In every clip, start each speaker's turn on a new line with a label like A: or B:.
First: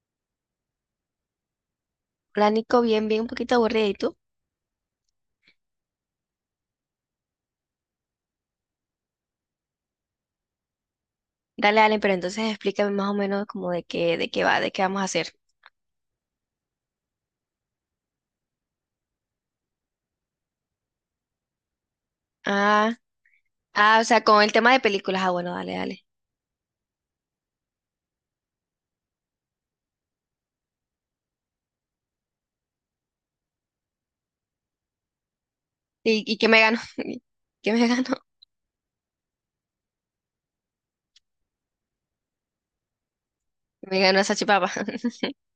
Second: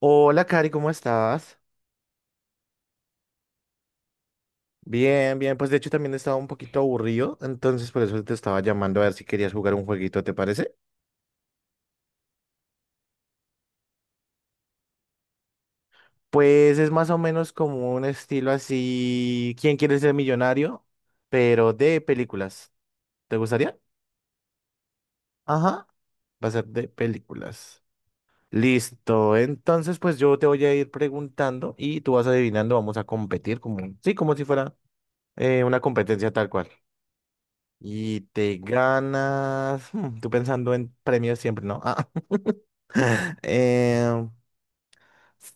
A: Hola, Cari, ¿cómo estás?
B: Plánico bien, bien, un poquito aburridito.
A: Bien, bien, pues de hecho también estaba un poquito aburrido, entonces por eso te estaba llamando a ver si querías jugar un jueguito, ¿te parece?
B: Dale, dale, pero entonces explícame más o menos como de qué va, de qué vamos a hacer.
A: Pues es más o menos como un estilo así, ¿quién quiere ser millonario? Pero de películas.
B: Ah,
A: ¿Te gustaría?
B: ah, o sea, con el tema de películas. Ah, bueno, dale,
A: Ajá,
B: dale.
A: va a ser de películas. Listo, entonces pues yo te voy a ir preguntando y tú vas adivinando, vamos a competir como, sí, como si fuera una
B: ¿Y,
A: competencia
B: y qué
A: tal
B: me
A: cual.
B: gano? ¿Qué me gano?
A: Y te ganas. Tú pensando en premios siempre, ¿no? Ah,
B: Me gano
A: eh,
B: esa chipapa.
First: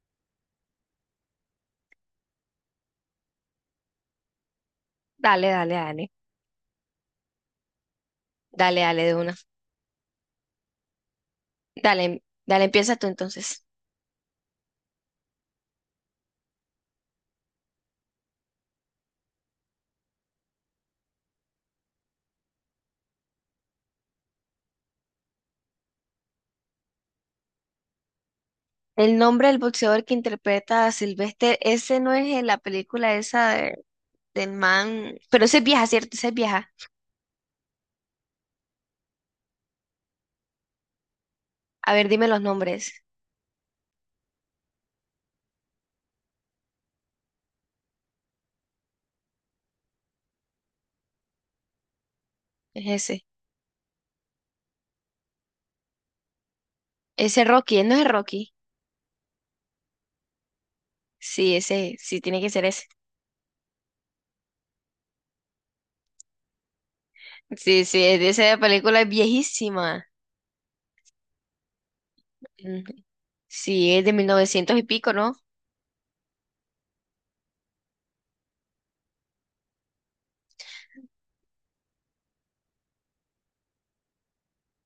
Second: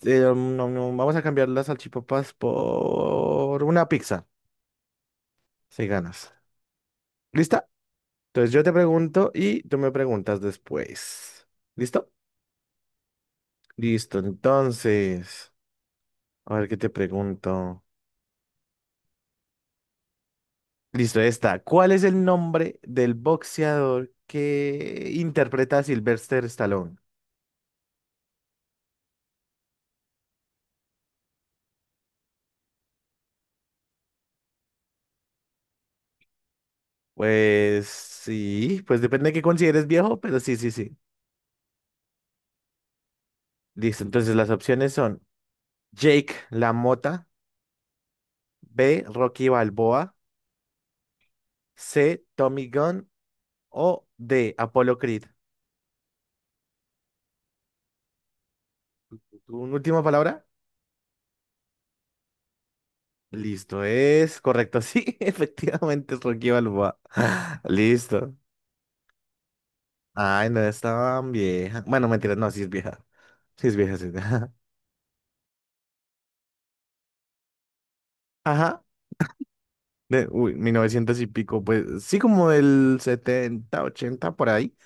A: no, no, vamos a cambiar las salchipapas por una pizza.
B: Dale, dale,
A: Si
B: dale.
A: ganas. ¿Lista? Entonces yo te
B: Dale, dale, de
A: pregunto
B: una.
A: y tú me preguntas después. ¿Listo?
B: Dale, dale, empieza tú entonces.
A: Listo. Entonces, a ver qué te pregunto. Listo, esta. ¿Cuál es el nombre del boxeador que interpreta a Sylvester Stallone?
B: El nombre del boxeador que interpreta a Sylvester, ese no es en la película esa del man. Pero ese es vieja, ¿cierto? Ese es vieja.
A: Pues sí, pues depende de qué consideres viejo, pero sí, sí, sí.
B: A ver, dime los nombres.
A: Listo, entonces las opciones son Jake La Mota, B. Rocky Balboa, C. Tommy
B: Es
A: Gunn
B: ese.
A: o D. Apollo Creed.
B: Ese Rocky, él no es Rocky.
A: ¿Tu última palabra?
B: Sí, ese, sí, tiene que ser ese.
A: Listo, es correcto. Sí, efectivamente es Rocky Balboa.
B: Sí, sí, es de
A: Listo.
B: esa película, es viejísima.
A: Ay, no es tan vieja. Bueno, mentira, no, sí es
B: Mm,
A: vieja. Sí es
B: Sí,
A: vieja,
B: es
A: sí es
B: de mil
A: vieja.
B: novecientos y pico, ¿no?
A: Ajá. De, uy, 1900 y pico, pues sí, como el 70, 80 por ahí.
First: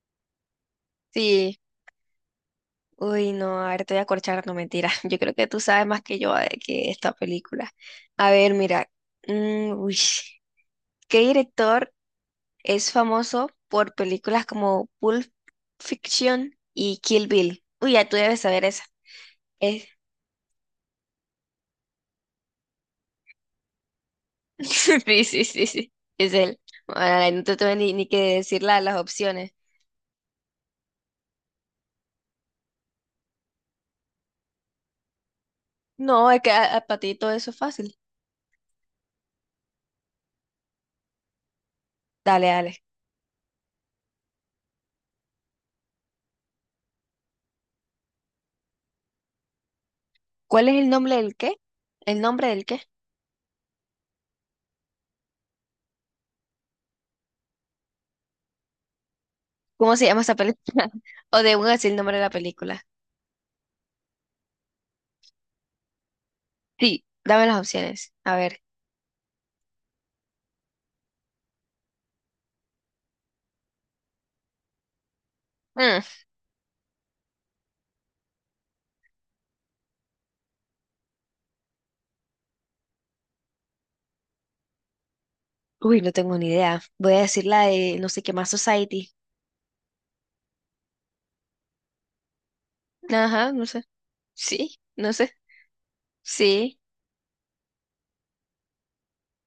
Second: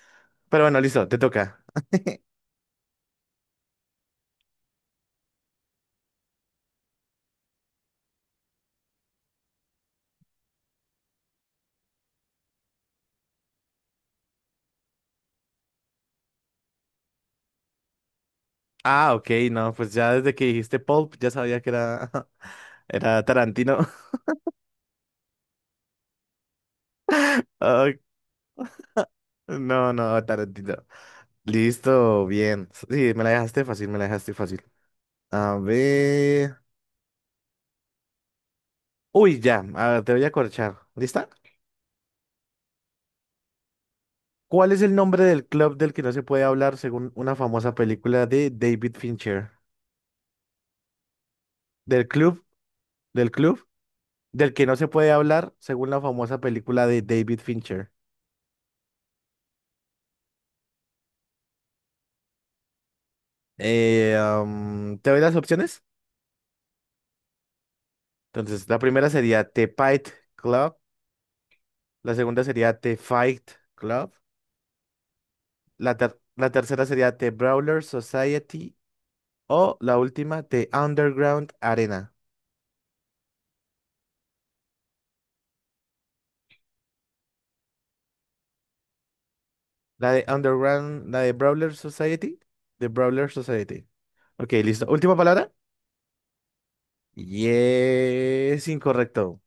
A: Pero bueno, listo, te
B: Sí.
A: toca.
B: Uy, no, a ver, te voy a corchar, no mentira. Yo creo que tú sabes más que yo de que esta película. A ver, mira. Uy, ¿qué director es famoso por películas como Pulp Fiction y Kill Bill? Uy, ya tú debes saber esa.
A: Ah, ok, no,
B: Es-
A: pues ya desde que dijiste Pulp ya sabía que era, era Tarantino.
B: Sí, sí, sí, sí. Es él. Ay, no te tengo ni,
A: Ay,
B: ni que decir las opciones.
A: no, no, Tarantino. Listo, bien. Sí, me la dejaste fácil, me la dejaste fácil. A
B: No, es que
A: ver.
B: para ti todo eso es fácil.
A: Uy, ya, a ver, te voy a corchar. ¿Lista?
B: Dale, dale.
A: ¿Cuál es el nombre del club del que no se puede hablar según una famosa película de David Fincher?
B: ¿Cuál es el nombre del qué?
A: Del
B: ¿El
A: club,
B: nombre del qué?
A: del club, del que no se puede hablar según la famosa película de David Fincher.
B: ¿Cómo se llama esa película? O de un así el nombre de la película.
A: ¿Te doy las opciones?
B: Sí, dame las opciones. A ver.
A: Entonces, la primera sería The Fight Club, la segunda sería The Fight Club,
B: Mm,
A: la tercera sería The Brawler Society o la última, The Underground Arena.
B: uy, no tengo ni idea. Voy a decir la de no sé qué más Society.
A: La de Underground, la de Brawler Society, The Brawler
B: Ajá, no sé.
A: Society. Ok,
B: Sí,
A: listo.
B: no
A: Última
B: sé.
A: palabra.
B: Sí.
A: Y es incorrecto.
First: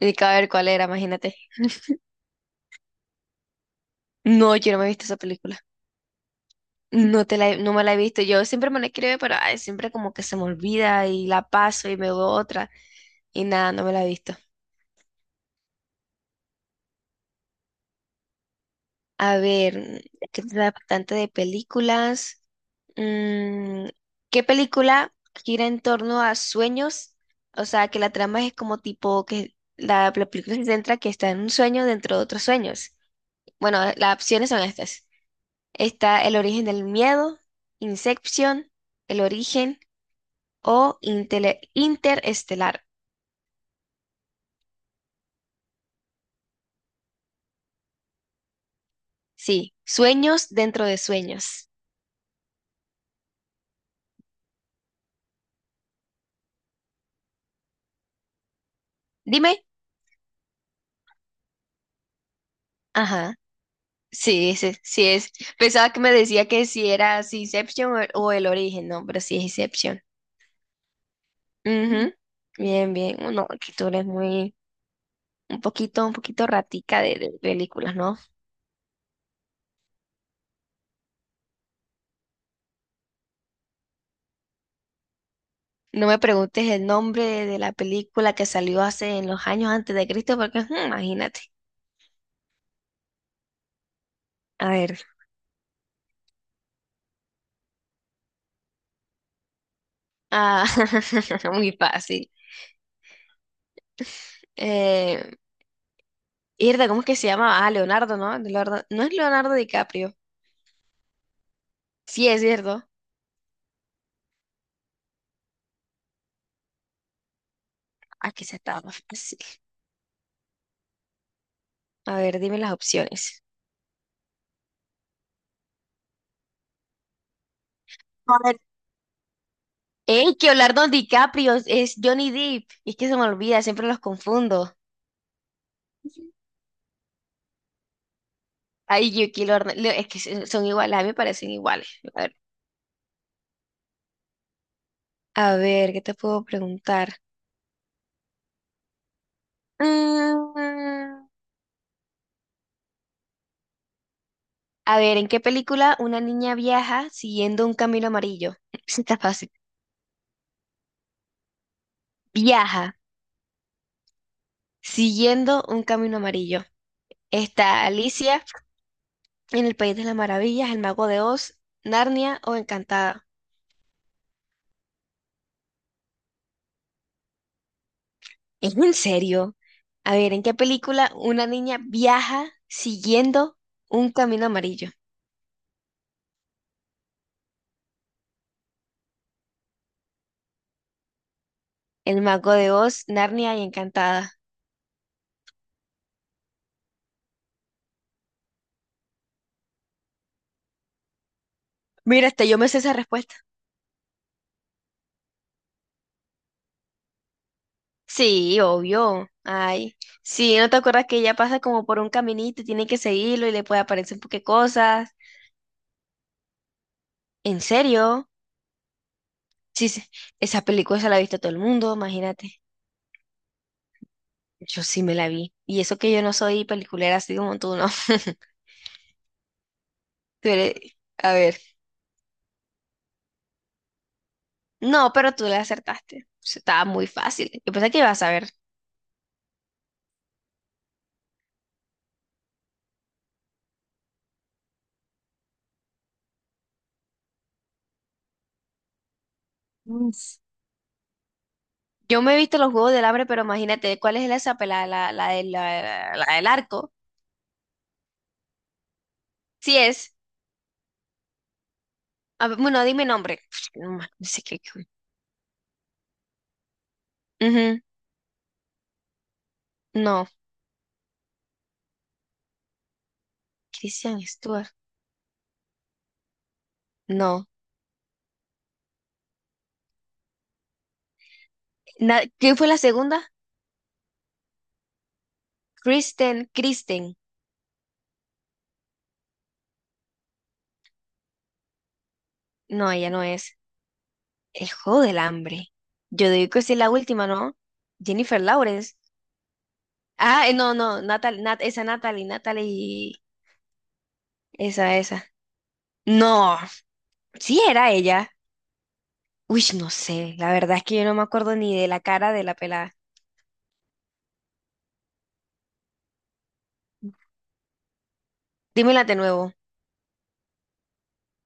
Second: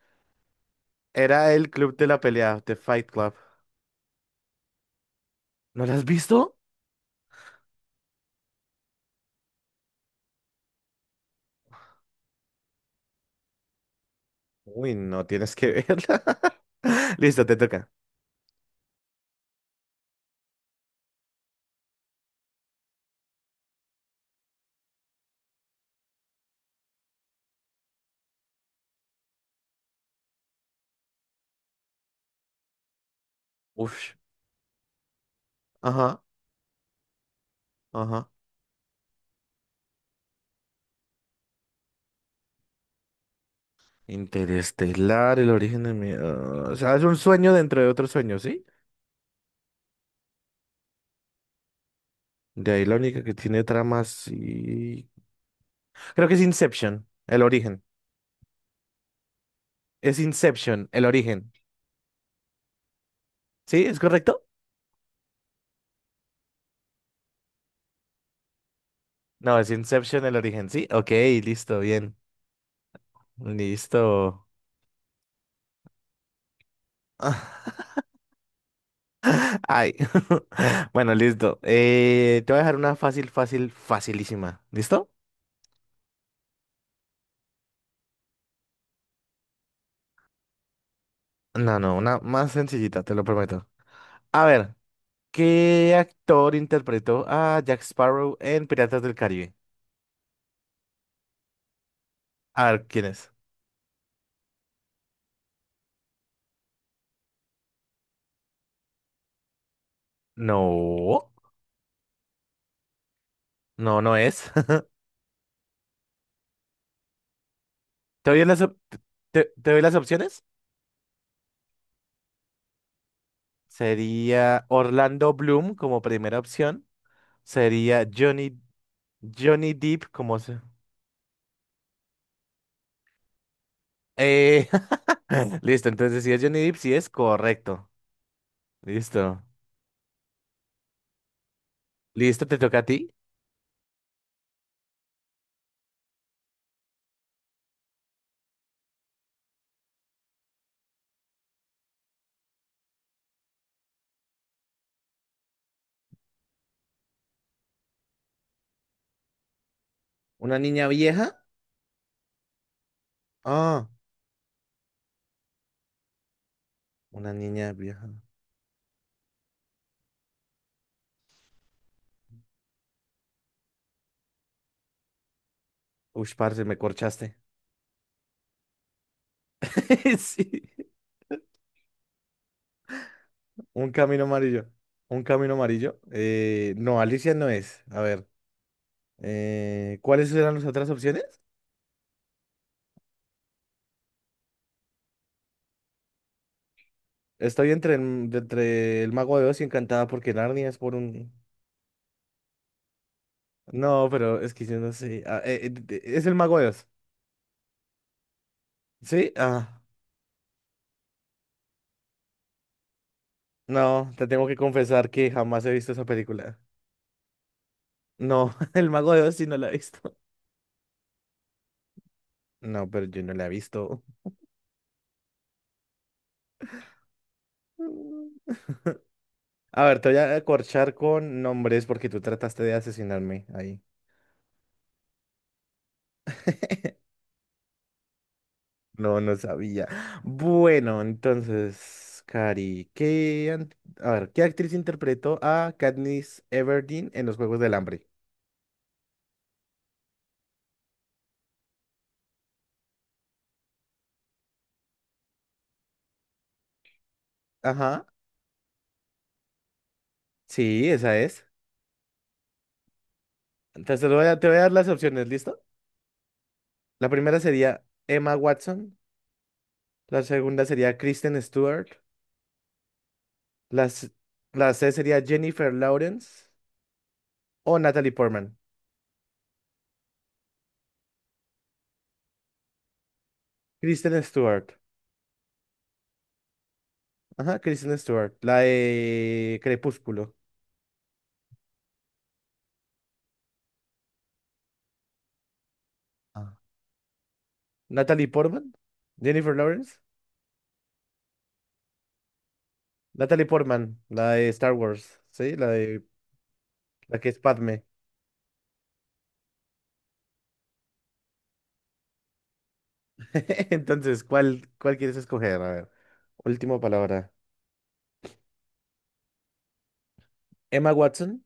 B: Ni que a ver cuál era, imagínate.
A: Era el club de la pelea, The Fight Club.
B: No, yo no me he visto esa película.
A: ¿No la has visto?
B: No te la, no me la he visto. Yo siempre me la escribo, pero ay, siempre como que se me olvida y la paso y me veo otra. Y nada, no me la he visto.
A: Uy, no tienes que verla. Listo, te toca.
B: A ver, que da tanto de películas. Mm, ¿qué película gira en torno a sueños? O sea, que la trama es como tipo que la película se centra que está en un sueño dentro de otros sueños. Bueno,
A: Uf.
B: las opciones son estas.
A: Ajá,
B: Está El origen del miedo,
A: ajá.
B: Inception, El origen o Interestelar.
A: Interestelar, el origen de mi... ah, o sea, es un sueño dentro de otro sueño, ¿sí?
B: Sí, sueños dentro de sueños.
A: De ahí la única que tiene tramas y... Creo que es Inception, el origen.
B: Dime.
A: Es Inception, el origen.
B: Ajá.
A: ¿Sí? ¿Es correcto?
B: Sí, ese, sí es. Pensaba que me decía que si era si Inception o el origen, no, pero sí es
A: No, es
B: Inception.
A: Inception, el origen, ¿sí? Ok, listo,
B: Ujú.
A: bien.
B: Bien, bien. No, que tú eres
A: Listo.
B: muy, un poquito ratica de películas, ¿no?
A: Ay. Bueno, listo. Te voy a dejar una fácil, fácil, facilísima. ¿Listo?
B: No me preguntes el nombre de la película que salió hace en los años antes de Cristo, porque imagínate.
A: No, no, una más sencillita, te lo prometo. A
B: A
A: ver.
B: ver.
A: ¿Qué actor interpretó a Jack Sparrow en Piratas del Caribe?
B: Ah, muy fácil.
A: A ver, ¿quién es?
B: Eh, Irda, ¿cómo es que se llama? Ah, Leonardo, ¿no? Leonardo, no, es Leonardo DiCaprio.
A: No,
B: Sí, es cierto.
A: no, no es. ¿Te doy
B: Aquí se
A: las, op-
B: estaba más fácil.
A: te, te doy las opciones?
B: A ver, dime las opciones.
A: Sería Orlando Bloom como primera opción. Sería
B: A ver,
A: Johnny, Johnny Depp
B: ey,
A: como...
B: que
A: se-
B: Leonardo DiCaprio es Johnny Depp, es que se me olvida, siempre los
A: Eh,
B: confundo.
A: listo, entonces si es Johnny Depp, sí es correcto.
B: Ay,
A: Listo.
B: Yuki, es que son iguales, a mí me parecen iguales. A ver,
A: Listo, te toca a ti.
B: a ver, ¿qué te puedo preguntar? Mm, a ver, ¿en qué película una niña viaja siguiendo un camino amarillo? Sí, está fácil.
A: ¿Una niña vieja?
B: Viaja
A: Ah,
B: siguiendo un camino amarillo.
A: una niña
B: Está
A: vieja.
B: Alicia en El País de las Maravillas, El Mago de Oz, Narnia o Encantada.
A: Uy, parce, me corchaste.
B: ¿Es en serio? A ver, ¿en qué
A: Sí.
B: película una niña viaja siguiendo
A: Un
B: un
A: camino
B: camino
A: amarillo.
B: amarillo?
A: Un camino amarillo. No, Alicia no es. A ver, ¿cuáles eran las otras opciones?
B: El Mago de Oz, Narnia y Encantada.
A: Estoy entre el Mago de Oz y Encantada porque Narnia es por un...
B: Mira, hasta yo me sé esa respuesta.
A: No, pero es que yo no sé. Es el Mago de Oz.
B: Sí, obvio.
A: ¿Sí? Ah,
B: Ay, sí, ¿no te acuerdas que ella pasa como por un caminito y tiene que seguirlo y le puede
A: no,
B: aparecer un
A: te
B: poquito de
A: tengo que confesar
B: cosas?
A: que jamás he visto esa película.
B: ¿En serio?
A: No, el Mago de Oz sí no la he
B: Sí, sí,
A: visto.
B: esa película se la ha visto todo el mundo, imagínate.
A: No, pero yo no la he visto.
B: Yo sí me la vi. Y eso que yo no soy peliculera así como tú, ¿no?
A: Mm. A ver, te voy a
B: Tú
A: corchar
B: eres- A
A: con
B: ver.
A: nombres porque tú trataste de asesinarme ahí.
B: No, pero tú la acertaste. Eso estaba muy fácil. Yo pensé que ibas a ver.
A: No, no sabía. Bueno, entonces, Cari, a ver, ¿qué actriz interpretó a Katniss Everdeen en los Juegos del Hambre?
B: Mm, yo me he visto los Juegos del Hambre, pero imagínate, ¿cuál es esa pelada? La del arco.
A: Ajá,
B: Sí es.
A: sí, esa es.
B: A ver, bueno, dime nombre. No,
A: Entonces
B: no sé
A: te voy
B: qué.
A: a dar las
B: Bueno.
A: opciones, ¿listo? La primera
B: Ujú,
A: sería Emma Watson, la
B: no.
A: segunda sería Kristen Stewart, la, s-
B: Christian Stewart.
A: la C sería Jennifer Lawrence
B: No.
A: o Natalie Portman.
B: ¿Quién fue la segunda?
A: Kristen Stewart,
B: Kristen. Kristen.
A: ajá, Kristen Stewart, la de Crepúsculo.
B: No, ella no es. El Juego del Hambre. Yo digo
A: Ah.
B: que sí es la última, ¿no?
A: Natalie
B: Jennifer
A: Portman,
B: Lawrence.
A: Jennifer Lawrence.
B: Ah, no, no. Esa Natalie. Natalie.
A: Natalie Portman, la de Star
B: Esa,
A: Wars,
B: esa.
A: ¿sí? La de
B: No.
A: la que es
B: Sí
A: Padme.
B: era ella. Uy, no sé, la verdad es que yo no me acuerdo ni de la cara de la pelada.
A: Entonces, ¿cuál quieres escoger? A ver, última palabra.
B: Dímela de nuevo.
A: Emma Watson,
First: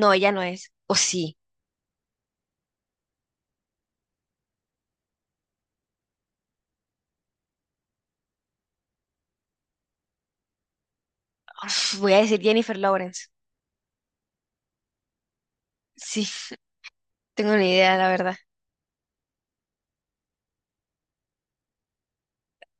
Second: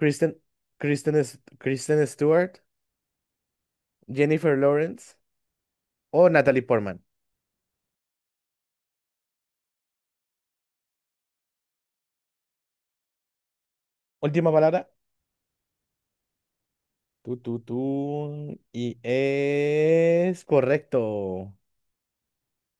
B: No, ella no es. O sí.
A: Kristen Stewart, Jennifer Lawrence o Natalie Portman.
B: Uf, voy a decir Jennifer Lawrence.
A: Última palabra.
B: Sí,
A: Tú,
B: tengo
A: tú,
B: ni idea, la verdad.
A: tú. Y es correcto.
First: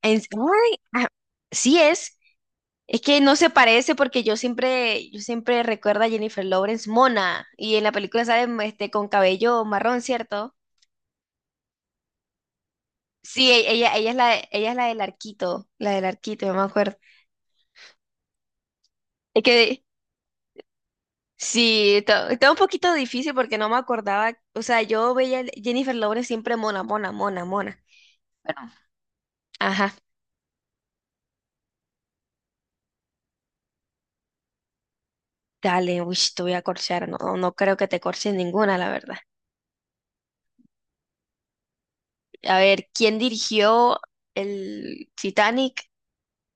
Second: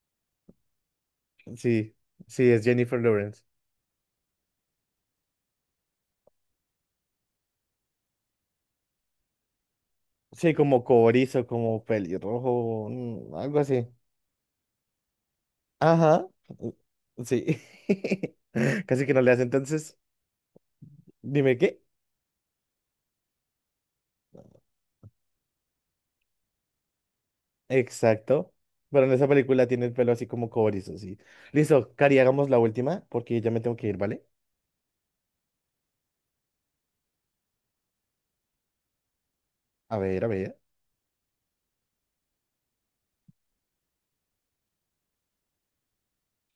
B: Ay, ah, sí
A: Sí,
B: es.
A: sí, es Jennifer
B: Es que no
A: Lawrence.
B: se parece porque yo siempre recuerdo a Jennifer Lawrence mona. Y en la película sale este, con cabello marrón,
A: Sí,
B: ¿cierto?
A: como cobrizo, como pelirrojo,
B: Sí,
A: algo así.
B: ella, ella es la del arquito, la del
A: Ajá.
B: arquito, yo me acuerdo.
A: Sí. Casi que no le hace.
B: Es que
A: Entonces, dime qué.
B: sí, está un poquito difícil porque no me acordaba, o sea, yo veía Jennifer Lawrence siempre mona, mona, mona, mona.
A: Exacto.
B: Bueno,
A: Pero en esa película tiene el
B: ajá,
A: pelo así como cobrizo, sí. Listo, Cari, hagamos la última porque ya me tengo que ir, ¿vale?
B: dale, uy, te voy a corchar, no, no creo que te corches ninguna, la verdad.
A: A ver, a ver.
B: A ver, ¿quién dirigió el Titanic,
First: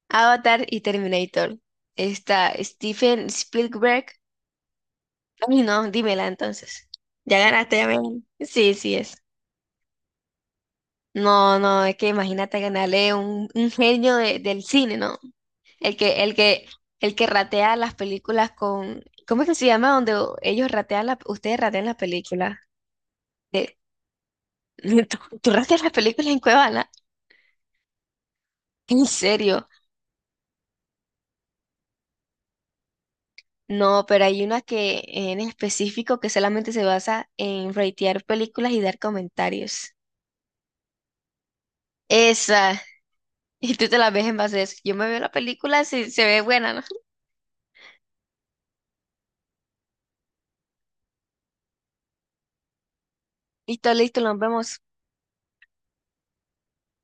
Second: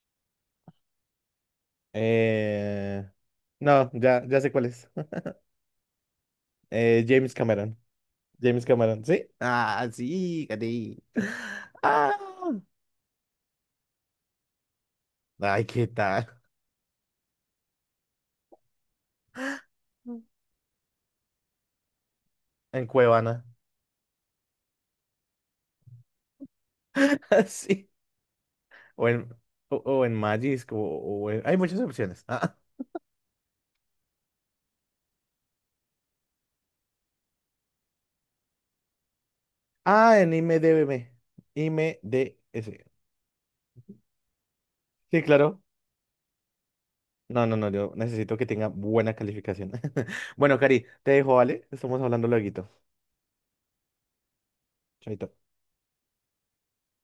B: Avatar y Terminator? Está
A: Eh...
B: Steven
A: No,
B: Spielberg.
A: ya sé cuál es.
B: Ay, no, dímela entonces.
A: James
B: Ya
A: Cameron.
B: ganaste, ya me gané.
A: James
B: Sí, sí
A: Cameron,
B: es.
A: ¿sí? Ah, sí, Cari.
B: No, no, es que
A: Ah.
B: imagínate ganarle un genio del cine, ¿no?
A: Ay, ¿qué
B: El que,
A: tal?
B: el que, el que ratea las películas con, ¿cómo es que se llama? Donde ellos ratean la, ustedes ratean las películas.
A: En Cuevana.
B: ¿Tú rateas las películas en Cuevana?
A: Sí.
B: ¿En
A: O en,
B: serio?
A: o en Magis, hay muchas opciones.
B: No, pero hay una que en específico que solamente se basa en ratear películas y dar comentarios.
A: Ah, en IMDb. IMDS.
B: Esa. Y tú te la ves en base a eso. Yo me veo
A: Sí,
B: la
A: claro.
B: película si se ve buena, ¿no?
A: No, no, no, yo necesito que tenga buena calificación. Bueno, Cari, te dejo, ¿vale? Estamos hablando lueguito.
B: Listo, listo, nos vemos.
A: Chaito.